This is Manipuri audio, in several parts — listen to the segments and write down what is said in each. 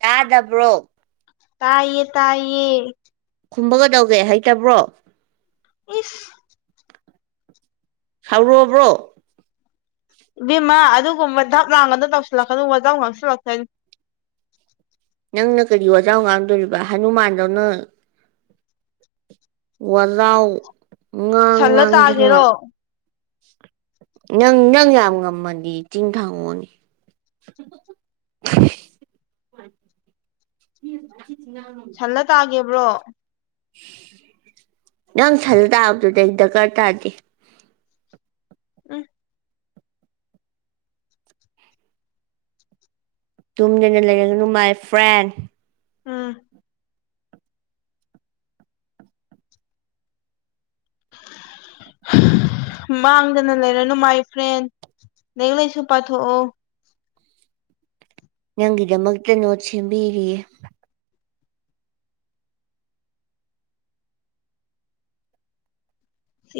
ꯇꯥꯗꯕ꯭ꯔꯣ ꯇꯥꯏꯌꯦ ꯇꯥꯏꯌꯦ ꯈꯨꯝꯕꯒꯗꯧꯒꯦ ꯍꯩꯇꯕ꯭ꯔꯣ ꯏꯐ ꯈꯥꯎꯔꯨꯕ꯭ꯔꯣ ꯕꯤꯦꯝꯃꯥ ꯑꯗꯨꯒꯨꯝꯕ ꯙꯛ ꯂꯥꯡꯒꯅ ꯇꯧꯁꯤꯜꯂꯛꯀꯅꯨ ꯋꯥꯖꯧ ꯉꯥꯡꯁꯤꯜꯂꯛꯀꯅꯤ ꯅꯪꯅ ꯀꯔꯤ ꯑꯣꯖꯥ ꯉꯥꯡꯗꯣꯔꯤꯕ ꯍꯅꯨꯃꯥꯟꯗꯧꯅ ꯋꯥꯂꯥꯎ ꯉꯥꯡ ꯁꯜꯂ ꯉꯥꯡꯗ꯭ꯔ ꯇꯥꯒꯦꯔꯣ ꯅꯪ ꯅꯪ ꯌꯥꯝ ꯉꯝꯃꯗꯤ ꯆꯤꯡ ꯊꯥꯡꯉꯣꯅꯤ [unintelligible] ꯁꯜꯂ ꯇꯥꯒꯦꯕ꯭ꯔꯣ ꯅꯪ ꯁꯖ ꯇꯥꯕꯗꯨꯗ ꯑꯩ ꯗꯔꯀꯥꯔ ꯇꯥꯔꯗꯤ ꯎꯝ ꯇꯨꯝꯗꯅ ꯂꯩꯔꯒꯅꯨ my friend um ꯃꯥꯡꯗꯅ ꯂꯩꯔꯅꯨ my friend ꯅꯁꯨ ꯄꯊꯣꯛꯑꯣ ꯅꯪꯒꯤꯗꯃꯛꯇ ꯅꯣꯠ ꯁꯦꯝꯕꯤꯔꯤꯌꯦ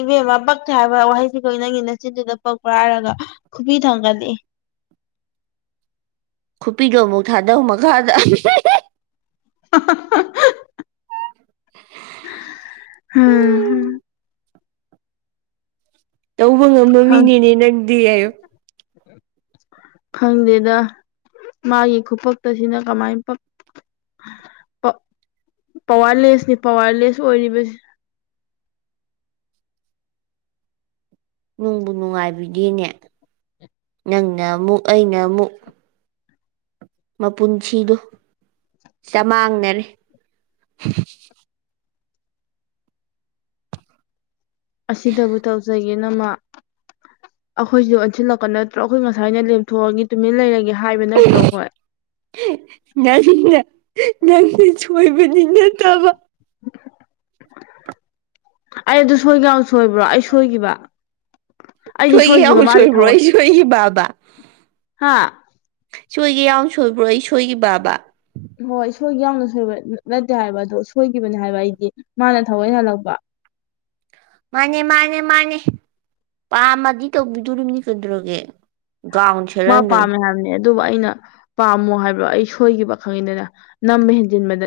ꯏꯕꯦꯝꯃ ꯄꯛꯊꯦ ꯍꯥꯏꯕ ꯋꯥꯍꯩꯁꯤꯈꯣꯏ ꯅꯪꯒꯤ ꯅꯆꯤꯟꯗꯨꯗ ꯄꯛꯄꯥꯏꯔꯒ ꯈꯨꯕꯤ ꯊꯪꯒꯅꯤ ꯈꯨꯄꯤꯗꯣ ꯑꯃꯨꯛ ꯊꯥꯗꯧ ꯃꯈꯥꯗ ꯍꯑꯍꯥ ꯑꯁ꯭ ꯎꯝ ꯇꯧꯕ ꯉꯝꯕ ꯃꯤꯅꯦꯅꯦ ꯅꯪꯗꯤ ꯑꯌꯨ ꯎꯝ ꯈꯪꯗꯦꯗ ꯃꯥꯒꯤ ꯈꯨꯐꯛꯇꯁꯤꯅ ꯀꯃꯥꯏꯅ ꯄꯋꯥꯔꯂꯦꯁꯅꯤ ꯄꯋꯥꯔꯂꯦꯁ ꯑꯣꯏꯔꯤꯕꯁꯤ ꯅꯨꯡꯕꯨ ꯅꯨꯡꯉꯥꯏꯕꯤꯗꯤꯅꯦ ꯅꯪꯅ ꯑꯃꯨꯛ ꯑꯩꯅ ꯑꯃꯨꯛ ꯃꯄꯨꯟꯁꯤꯗꯣ ꯆꯃꯥꯡꯅꯔꯦ ꯑꯁꯤꯗꯕꯨ ꯇꯧꯖꯒꯦ ꯅꯃ ꯑꯩꯈꯣꯏꯁꯨ ꯑꯣꯟꯁꯤꯜꯂꯛꯄ ꯅꯠꯇ꯭ꯔꯣ ꯑꯩꯈꯣꯏ ꯉꯁꯥꯏꯅ ꯂꯦꯝꯊꯣꯛꯑꯒꯦ ꯇꯨꯃꯤꯟ ꯂꯩꯔꯒꯦ ꯍꯥꯏꯕ ꯅꯠꯇ꯭ꯔꯣ ꯑꯩꯈꯣꯏ ꯅꯪꯅ ꯅꯪꯗꯤ ꯁꯣꯏꯕꯅꯤꯅ ꯇꯥꯕ ꯑꯩ ꯑꯗꯨ ꯁꯣꯏꯒ ꯁꯣꯏꯕ꯭ꯔꯣ ꯑꯩ ꯁꯣꯏꯈꯤꯕ ꯑꯩꯗꯤ ꯁꯣꯏꯈꯤ ꯁꯣꯏꯈꯤꯕ ꯑꯃꯛ ꯃꯥꯗꯤ ꯁꯣꯏꯕ꯭ꯔꯣ ꯊꯑꯣꯏ ꯑꯩ ꯁꯣꯏꯕ ꯍꯥ ꯁꯣꯏꯒ ꯌꯥꯝꯎ ꯁꯣꯏꯕ꯭ꯔꯣ ꯑꯩ ꯁꯣꯏꯈꯤꯕꯕ ꯍꯣꯏ ꯁꯣꯏꯈꯤꯕ ꯌꯥꯝꯅ ꯁꯣꯏꯕ ꯅꯠꯇꯦ ꯍꯥꯏꯕ ꯑꯗꯣ ꯁꯣꯏꯈꯤꯕꯅꯦ ꯍꯥꯏꯕ ꯑꯩꯗꯤ ꯃꯥꯅ ꯊꯑꯣꯏ ꯍꯜꯂꯛꯄ ꯃꯥꯅꯦ ꯃꯥꯅꯦ ꯃꯥꯅꯦ ꯄꯥꯝꯃꯗꯤ ꯇꯧꯕꯤꯗꯣꯝꯅꯤ ꯀꯗ꯭ꯔꯣꯒꯦ ꯃꯥ ꯄꯥꯝꯃꯦ ꯍꯥꯏꯕꯅꯦ ꯑꯗꯨꯕꯨ ꯑꯩꯅ ꯄꯥꯝꯃꯣ ꯍꯥꯏꯕ꯭ꯔꯣ ꯑꯩ ꯁꯣꯏꯈꯤꯕ ꯈꯪꯉꯤꯗꯅ ꯅꯝꯕ ꯍꯦꯟꯖꯤꯟꯕꯗ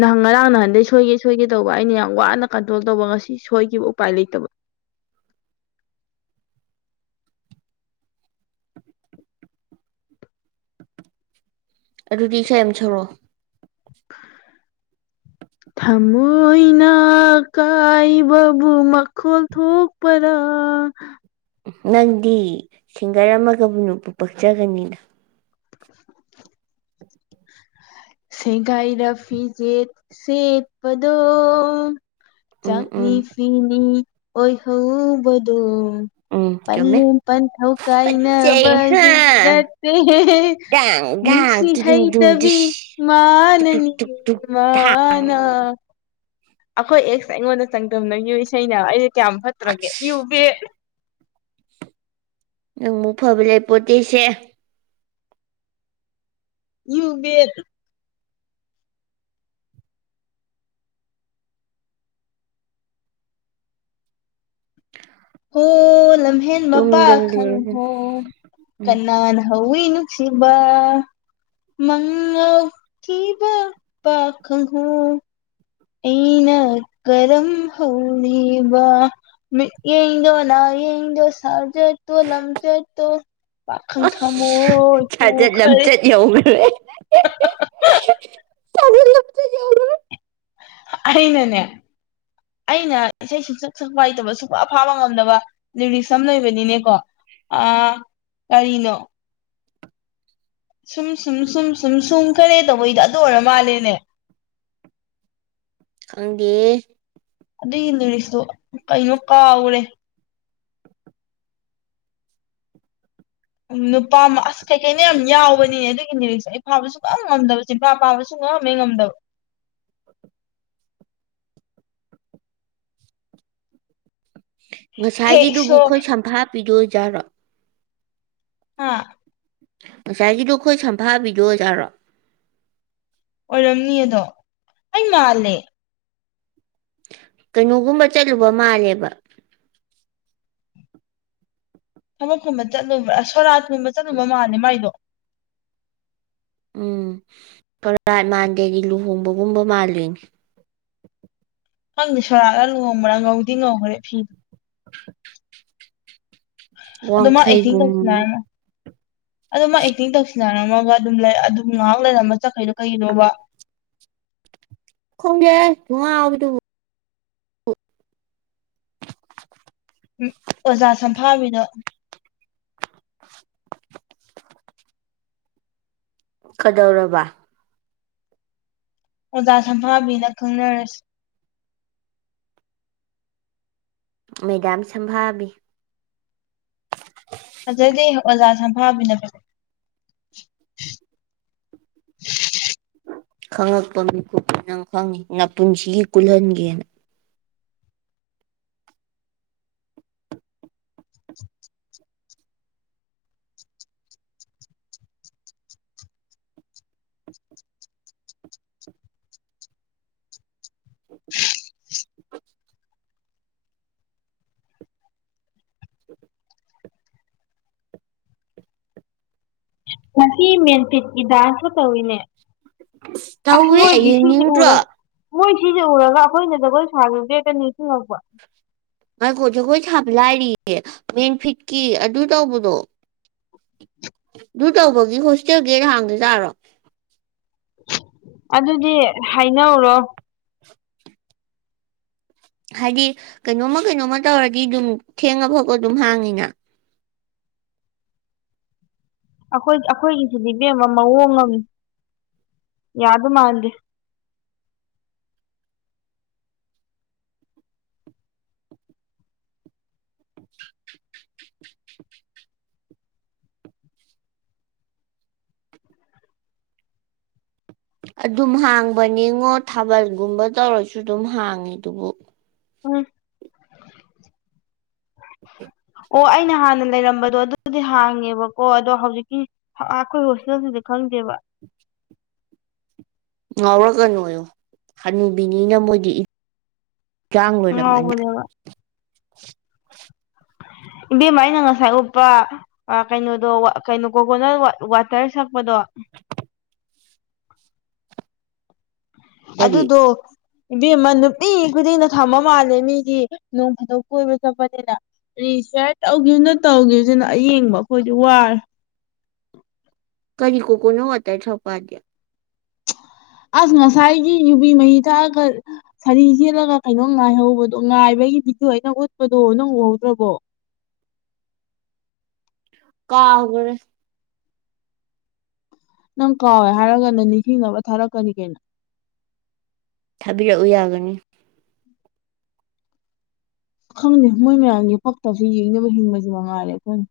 ꯅ ꯉꯔꯥꯡ ꯅꯍꯥꯟꯗꯩ ꯁꯣꯏꯒꯦ ꯁꯣꯏꯒꯦ ꯇꯧꯕ ꯑꯩꯅ ꯌꯥꯝ ꯋꯥꯅ ꯀꯟꯇ꯭ꯔꯣꯜ ꯇꯧꯕ ꯉꯁꯤ ꯁꯣꯏꯈꯤꯕ ꯎꯄꯥꯏ ꯂꯩꯇꯕ ꯑꯗꯨꯗꯤ ꯁ ꯌꯥꯝ ꯁꯧꯔꯛꯑꯣ ꯍꯥ ꯊꯃꯣꯏꯅ ꯀꯥꯏꯕꯕꯨ ꯃꯈꯣꯜ ꯊꯣꯛꯄꯔꯥ ꯅꯪꯗꯤ ꯁꯤꯡꯒꯔ ꯑꯃꯒꯕꯨꯅꯕꯨ ꯄꯛꯆꯒꯅꯤꯅ ꯍꯤ ꯁꯦꯡꯒꯥꯏꯔ ꯐꯤꯖꯦꯠ ꯁꯦꯠꯄꯗꯣ ꯎꯝ ꯆꯥꯛꯅꯤ ꯎꯝ ꯐꯤꯅꯤ ꯑꯣꯏꯏꯍꯧꯕꯗꯨꯣ ꯎꯝ ꯆꯨꯝꯃꯦ ꯄꯜꯂ ꯄꯟ ꯊꯧꯀꯥꯏꯅ ꯐꯖꯩ ꯍꯥ ꯒꯤꯅꯠꯇ ꯗꯥꯡ ꯅꯨꯡꯁꯤ ꯗꯥꯡ ꯇꯨꯗꯨꯡ ꯍꯩꯇ ꯗꯨꯡ ꯕꯤ ꯗꯤꯁ ꯇꯨꯛ ꯇꯨꯛ ꯃꯅꯅꯤ ꯇꯨꯛ ꯇꯨꯛ ꯃꯥꯅꯥ ꯑꯩꯈꯣꯏ ꯑꯦꯛꯁꯦ ꯑꯩꯉꯣꯟꯗ ꯆꯥꯡꯗꯝꯅꯒꯤꯨ ꯏꯁꯩꯅ ꯑꯩꯁꯦ ꯀꯌꯥꯝ ꯐꯠꯇ꯭ꯔꯒꯦꯨ ꯑꯁ ꯅꯪ ꯑꯃꯨꯛ ꯐꯕ ꯂꯩ ꯄꯣꯠꯇꯦꯁꯦ ꯌꯕꯦꯠ ꯍꯣ ꯂꯝꯍꯦꯟ ꯃꯄꯥ ꯇꯨꯝꯗꯅ ꯂꯩꯔꯒꯅ ꯈꯪꯍꯣ ꯎꯝ ꯀꯅꯥꯅ ꯍ ꯏꯅꯨꯁꯤꯕ ꯃꯉꯧꯈꯤꯕ ꯄꯈꯍ ꯑꯩꯅ ꯀꯔꯝ ꯍꯧꯔꯤꯕ ꯃꯤ ꯏꯗ ꯅ ꯏ ꯏꯣ ꯁꯥꯔꯖ ꯇꯣ ꯂꯝꯆ ꯇ ꯄꯥꯈꯪ ꯊꯃ ꯊ ꯈꯔ ꯌꯧꯕꯦ ꯂꯣꯏꯔꯦꯗꯅ ꯁꯥꯖꯠ ꯂꯝꯆꯠ ꯌꯧꯈ꯭ꯔꯦ ꯑꯅꯅꯦ ꯑꯩꯅ ꯏꯁꯩ ꯁꯨꯡꯁꯛ ꯁꯛꯄꯥꯏꯇꯕ ꯁꯨꯡ ꯑꯐꯥꯕ ꯉꯝꯗꯕ ꯔꯤꯁ ꯑꯃ ꯂꯩꯕꯅꯤꯅꯦꯀꯣ ꯑ ꯀꯔꯤꯅꯣ ꯁꯨꯝ ꯁꯨꯝ ꯁꯨꯝ ꯁꯨꯝ ꯁꯨꯝ ꯈꯔꯦ ꯇꯧꯕꯩꯗꯣ ꯑꯗꯨ ꯑꯣꯏꯔ ꯃꯥꯜꯂꯦꯅꯦ ꯈꯪꯗꯦ ꯑꯗꯨꯏꯒꯤ ꯅꯨꯅꯤ ꯀꯩꯅꯣ ꯀꯥꯎꯈꯔꯦ ꯎꯝ ꯅꯨꯄꯥ ꯑꯝ ꯑꯁ ꯀꯩꯀꯩꯅꯣ ꯌꯥꯝ ꯌꯥꯎꯕꯅꯤꯅꯦ ꯑꯗꯨꯒꯤꯅꯤꯔꯤꯛꯁ ꯐꯥꯕ ꯁꯨꯉꯝ ꯉꯝꯗꯕ ꯆꯤꯟꯄꯥ ꯄꯥꯕ ꯁꯨꯉꯝꯃꯦ ꯉꯝꯗꯕ ꯍꯦ ꯉꯁꯥꯏꯒꯤꯗꯨꯕꯨ ꯈꯨꯏ ꯏꯁꯣꯔ ꯁꯝꯐꯥꯄꯤ ꯗꯨꯑꯏꯖꯥꯔꯣ ꯍꯥꯥ ꯉꯁꯥꯏꯒꯤꯗꯣ ꯑꯈꯣꯏ ꯁꯝꯐꯥꯕꯤꯗꯣ ꯑꯣꯖꯥꯔꯣ ꯑꯣꯏꯔꯝꯅꯤ ꯑꯗꯣ ꯑꯩ ꯃꯥꯜꯂꯦ ꯀꯩꯅꯣꯒꯨꯝꯕ ꯆꯠꯂꯨꯕ ꯃꯥꯜꯂꯦꯕ ꯊꯕꯛꯀꯨꯝꯕ ꯆꯠꯂꯨꯕ ꯑ ꯁꯣꯔꯥꯠꯀꯨꯝꯕ ꯆꯠꯂꯨꯕ ꯃꯥꯜꯂꯦ ꯃꯥꯏꯗꯣ ꯎꯝ ꯀꯔꯥꯠ ꯃꯥꯟꯗꯦ ꯑꯩꯗꯤ ꯂꯨꯍꯣꯡꯕꯒꯨꯝꯕ ꯃꯥꯜꯂꯤꯟ ꯈꯪꯗꯦ ꯁꯣꯔꯥꯠꯂ ꯂꯨꯍꯣꯡꯕ꯭ꯔꯥ ꯉꯧꯗꯤ ꯉꯧꯈꯔꯦ ꯐꯤꯗ ꯑꯗꯣ ꯃꯥ ꯑꯦꯛꯇꯤꯡ ꯋꯥꯡꯈꯩꯒꯨꯝ ꯇꯧꯁꯤꯟꯅꯔꯒ ꯑꯗꯨ ꯃꯥ ꯑꯦꯛꯇꯤꯡ ꯇꯧꯁꯤꯟꯅꯔꯝꯃꯒ ꯑꯗꯨꯝ ꯂꯩ ꯑꯗꯨꯝ ꯉꯍꯥꯛ ꯂꯩꯔꯝꯃ ꯆꯠꯈꯩꯗꯣ ꯀꯩꯒꯤꯅꯣꯕ ꯈꯣꯡꯗꯦꯍꯦ ꯊꯨꯉꯥꯎꯕꯤꯗꯨꯕꯨ ꯎꯝ ꯑꯣꯖꯥ ꯁꯝꯐꯥꯕꯤꯅꯣ ꯀꯗꯧꯔꯕ ꯑꯣꯖꯥ ꯁꯝꯐꯥꯕꯤꯅ ꯈꯪꯅꯔꯁꯤ ꯃꯦꯒꯥꯝ ꯁꯝꯐꯥꯕꯤ ꯑꯖꯩꯗꯤ ꯑꯣꯖꯥ ꯁꯝꯐꯥꯕꯤꯅ ꯐꯖꯩ ꯈꯪꯉꯛꯄ ꯃꯤꯀꯨꯞꯇ ꯅꯪ ꯈꯪꯅꯤ ꯉꯄꯨꯟꯁꯤꯒꯤ ꯀꯨꯜꯍꯟꯒꯦꯅ ꯉꯁꯤ ꯃꯦꯟꯐꯤꯠꯀꯤ ꯗꯥꯟꯁꯨ ꯇꯧꯋꯤꯅꯦ ꯑꯁ ꯇꯧꯋꯦ ꯃꯣꯏꯒꯤ ꯁꯤꯁꯤ ꯎꯔꯣ ꯌꯦꯡꯅꯤꯡꯗ꯭ꯔꯣ ꯃꯣꯏ ꯁꯤꯖꯦ ꯎꯔꯒ ꯑꯈꯣꯏꯅ ꯖꯒꯣꯏ ꯁꯥꯒꯤꯕꯗꯨ ꯍꯦꯛꯇ ꯅꯤꯡꯁꯤꯡꯉꯛꯄ ꯉꯥꯏꯈꯣ ꯖꯒꯣꯏ ꯁꯥꯕ ꯂꯥꯏꯔꯤꯌꯦ ꯃꯦꯟ ꯐꯤꯠꯀꯤ ꯑꯗꯨ ꯇꯧꯕꯗꯣ ꯑꯗꯨ ꯇꯧꯕꯒꯤ ꯍꯣꯁꯇꯦꯜ ꯒꯦꯠ ꯑꯩ ꯍꯥꯡꯗ ꯆꯥꯔꯣ ꯑꯗꯨꯗꯤ ꯍꯥꯏꯅꯧꯔꯣ ꯍꯥꯏꯗꯤ ꯀꯩꯅꯣꯝꯃ ꯀꯩꯅꯣꯝꯃ ꯇꯧꯔꯗꯤ ꯑꯗꯨꯝ ꯊꯦꯡꯉꯐꯧꯕ ꯑꯗꯨꯝ ꯍꯥꯡꯉꯤꯅ ꯑꯈꯣꯏ ꯑꯈꯣꯏꯒꯤꯁꯤꯗꯤ ꯕꯦꯝꯃ ꯃꯑꯣꯡ ꯑꯃꯅꯤ ꯌꯥꯗꯣ ꯃꯥꯟꯗꯦ ꯑꯗꯨꯝ ꯍꯥꯡꯕꯅꯤꯉꯣ ꯊꯥꯕꯜꯒꯨꯝꯕ ꯇꯧꯔꯁꯨ ꯑꯗꯨꯝ ꯍꯥꯡꯉꯤ ꯗꯨꯕꯨ ꯎꯝ [inaudible] ꯑꯣ ꯑꯩꯅ ꯍꯥꯟꯅ ꯂꯩꯔꯝꯕꯗꯣ ꯑꯗꯨꯗꯤ ꯍꯥꯡꯉꯦꯕꯀꯣ ꯑꯗꯣ ꯍꯧꯖꯤꯛꯀꯤ ꯍꯥꯑ ꯈꯣꯏ ꯔꯣꯁꯀꯤ ꯅꯇꯗꯤ ꯈꯪꯗꯦꯕ ꯉꯥꯎꯔꯒ ꯅꯣꯏꯌꯣ ꯍꯅꯨꯕꯤꯅꯤꯅ ꯃꯣꯏꯗꯤ ꯏꯛ ꯆꯥꯡ ꯂꯣꯏꯔꯝꯃꯅꯤ ꯉꯥꯎꯕꯅꯦꯕ ꯏꯕꯦꯝꯃ ꯑꯩꯅ ꯉꯁꯥꯏ ꯎꯞꯄ ꯑ ꯀꯩꯅꯣꯗꯣ ꯋ ꯀꯩꯅꯣ ꯀꯣꯀꯣꯅ ꯋ ꯋꯥꯇꯔ ꯁꯛꯄꯗꯣ ꯀꯔꯤ ꯑꯗꯨꯗꯣ ꯏꯕꯦꯝꯃ ꯅꯨꯄꯤ ꯈꯨꯗꯤꯡꯅ ꯊꯃ ꯃꯥꯜꯂꯦ ꯃꯤꯗꯤ ꯅꯣꯡ ꯐꯥꯗꯣꯛ ꯀꯣꯏꯕ ꯆꯠꯄꯅꯤꯅ ꯔꯤꯁꯤꯌꯔ ꯇꯧꯒꯤꯝꯅ ꯇꯧꯒꯤꯕꯖꯤꯅ ꯑꯌꯦꯡꯕ ꯑꯈꯣꯏꯗꯤ ꯋꯥꯔꯦ ꯀꯔꯤ ꯀꯣꯀꯣꯅ ꯋꯥꯇꯔ ꯊꯛꯄꯗꯦ ꯑꯁ ꯉꯁꯥꯏꯒꯤ ꯌꯨꯕꯤ ꯃꯍꯤ ꯊꯛꯑꯈꯜ ꯁꯥꯔꯤ ꯁꯦꯠꯂꯒ ꯀꯩꯅꯣꯝ ꯉꯥꯏꯍꯧꯕꯗꯣ ꯉꯥꯏꯕꯑꯩ ꯚꯗꯤꯑꯣ ꯑꯩꯅ ꯎꯠꯄꯗꯣ ꯅꯧ ꯎꯍꯧꯗ꯭ꯔꯕꯣ ꯀꯥꯎꯒꯔꯦ ꯅꯪ ꯀꯥꯎꯋꯦ ꯍꯥꯏꯔꯒꯅ ꯅꯤꯡꯁꯤꯡꯅꯕ ꯊꯥꯔꯛꯀꯅꯤ ꯀꯩꯅꯣ ꯊꯥꯕꯤꯔꯛꯎ ꯌꯥꯒꯅꯤ ꯈꯪꯗꯦ ꯃꯣꯏ ꯃꯌꯥꯝꯒꯤ ꯄꯛꯇꯕꯁꯤ ꯌꯦꯡꯅꯕ ꯍꯤꯡꯕꯁꯤ ꯃꯉꯥꯏꯔꯦ ꯑꯩꯈꯣꯏꯅ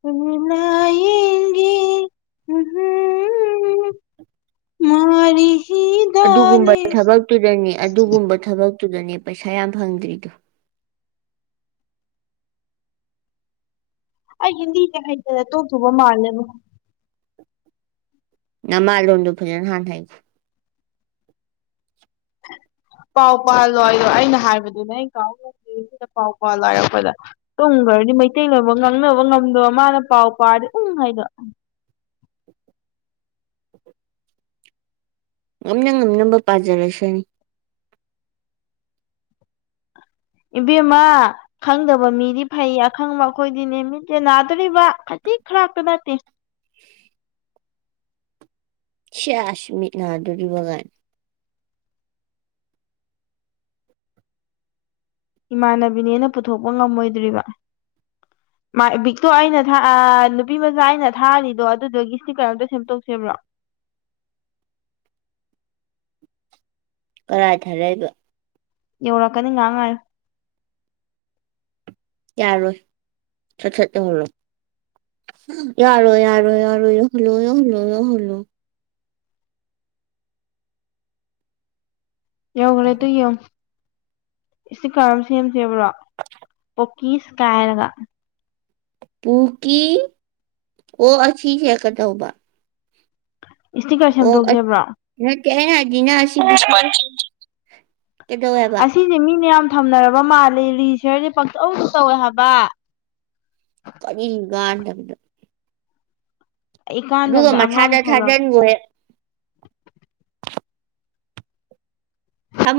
ꯇꯨꯃꯤꯅ ꯌꯦꯡꯒꯦ ꯍꯝꯍꯝ ꯎꯝ ꯃꯥꯔꯤ ꯍꯤ ꯑꯗꯨꯒꯨꯝꯕ ꯗꯥꯅꯦ ꯊꯕꯛꯇꯨꯗꯅꯦ ꯑꯗꯨꯒꯨꯝꯕ ꯊꯕꯛꯇꯨꯗꯅꯦ ꯄꯩꯁꯥ ꯌꯥꯝ ꯐꯪꯗ꯭ꯔꯤꯗꯣ ꯑꯩ ꯍꯤꯟꯗꯤꯁꯦ ꯍꯩꯇꯅ ꯇꯣꯛꯇꯣꯕ ꯃꯥꯜꯂꯦꯕꯣ ꯅꯃꯥ ꯂꯣꯟꯗꯨꯣ ꯐꯖꯅ ꯍꯥꯟꯅ ꯍꯥꯏꯒꯦ ꯄꯥꯎ ꯄꯥꯜꯂꯣ ꯑꯗꯣ ꯑꯩꯅ ꯍꯥꯏꯕꯗꯨꯅꯦ ꯑꯩꯅ ꯀꯥꯎꯔꯒꯦ ꯁꯤꯗ ꯄꯥꯎ ꯄꯥꯜꯂꯣ ꯍꯥꯏꯔꯛꯄꯗ ꯇꯨꯡꯈ꯭ꯔꯗꯤ ꯃꯩꯇꯩ ꯂꯣꯏꯕ ꯉꯥꯡꯅꯕ ꯉꯝꯗꯕ ꯃꯥꯅ ꯄꯥꯎ ꯄꯥꯔꯗꯤ ꯎꯪ ꯍꯥꯏꯗꯣ ꯉꯝꯅ ꯉꯝꯅꯕ ꯄꯥꯖꯔꯁꯤꯅꯤ ꯏꯕꯤꯃ ꯈꯪꯗꯕ ꯃꯤꯗꯤ ꯐꯩ ꯑꯈꯪꯕ ꯑꯩꯈꯣꯏꯗꯤꯅꯦ ꯃꯤꯠꯁꯦ ꯅꯥꯗꯣꯔꯤꯕ ꯈꯖꯤꯛ ꯈꯔꯥꯛꯇ ꯅꯠꯇꯦ ꯁꯤꯁꯃꯤ ꯂꯥꯗꯔꯤ ꯒꯥꯟ ꯏꯃꯥꯟꯅꯕꯤꯅꯦꯅ ꯄꯨꯊꯣꯛꯄ ꯉꯝꯃꯣꯏꯗ꯭ꯔꯤꯕ ꯃꯥ ꯕꯤꯛꯇꯣ ꯑꯩꯅ ꯊ ꯑ ꯅꯨꯄꯤ ꯃꯆꯥ ꯑꯩꯅ ꯊꯥꯔꯤꯗꯣ ꯑꯗꯨꯗꯨꯒꯤ ꯏꯁꯇꯤꯀꯔ ꯑꯝꯇ ꯁꯦꯝꯇꯣꯛꯁꯦꯕ꯭ꯔꯣ ꯀꯔꯥꯏ ꯊꯥꯔꯏꯕ ꯏꯧ ꯅꯤꯡ ꯉꯥꯡꯉꯥꯏ ꯌꯥꯔꯣꯏ ꯁꯠ ꯁꯠꯠꯇꯍꯜꯂꯣ ꯌꯥꯔꯣ ꯌꯥꯔꯣ ꯌꯥꯔꯣ ꯏ ꯍꯜꯂꯣ ꯌ ꯍꯜꯂꯣ ꯌ ꯍꯜꯂꯣ ꯌꯧꯈ꯭ꯔꯦ ꯑꯗꯨ ꯌꯦꯡꯉ ꯁꯤ ꯀꯔꯝ ꯁꯦꯝꯗꯦꯕ꯭ꯔꯣ ꯄꯣꯛꯀꯤꯁ ꯀꯥꯏꯔꯒ ꯄꯨꯀꯤ ꯑꯣ ꯑꯁꯤ ꯆꯦꯛꯀ ꯇꯧꯕ ꯏꯁꯇꯤꯀꯔ ꯁꯦꯝꯗꯣꯛꯁꯕ꯭ꯔꯣ ꯅ ꯀ ꯍꯥꯏꯖꯤꯅ ꯀꯗꯕ ꯁꯤꯁꯦ ꯃꯤꯅ ꯌꯥꯝ ꯊꯝꯅꯔꯕ ꯃꯥꯜꯂꯦ ꯔꯤꯁꯍꯔꯁꯦ ꯄꯪꯇꯧ ꯇꯧꯋꯦ ꯍꯥꯏꯕ ꯀ ꯏꯒꯗ ꯑꯗꯨꯒ ꯏꯀꯥꯟꯗꯕꯗ ꯑꯉꯥꯡ ꯃꯁꯥꯗ ꯊꯧꯔꯝ ꯊꯥꯖꯤꯟꯕꯨ ꯍꯦ ꯊꯝꯃꯣ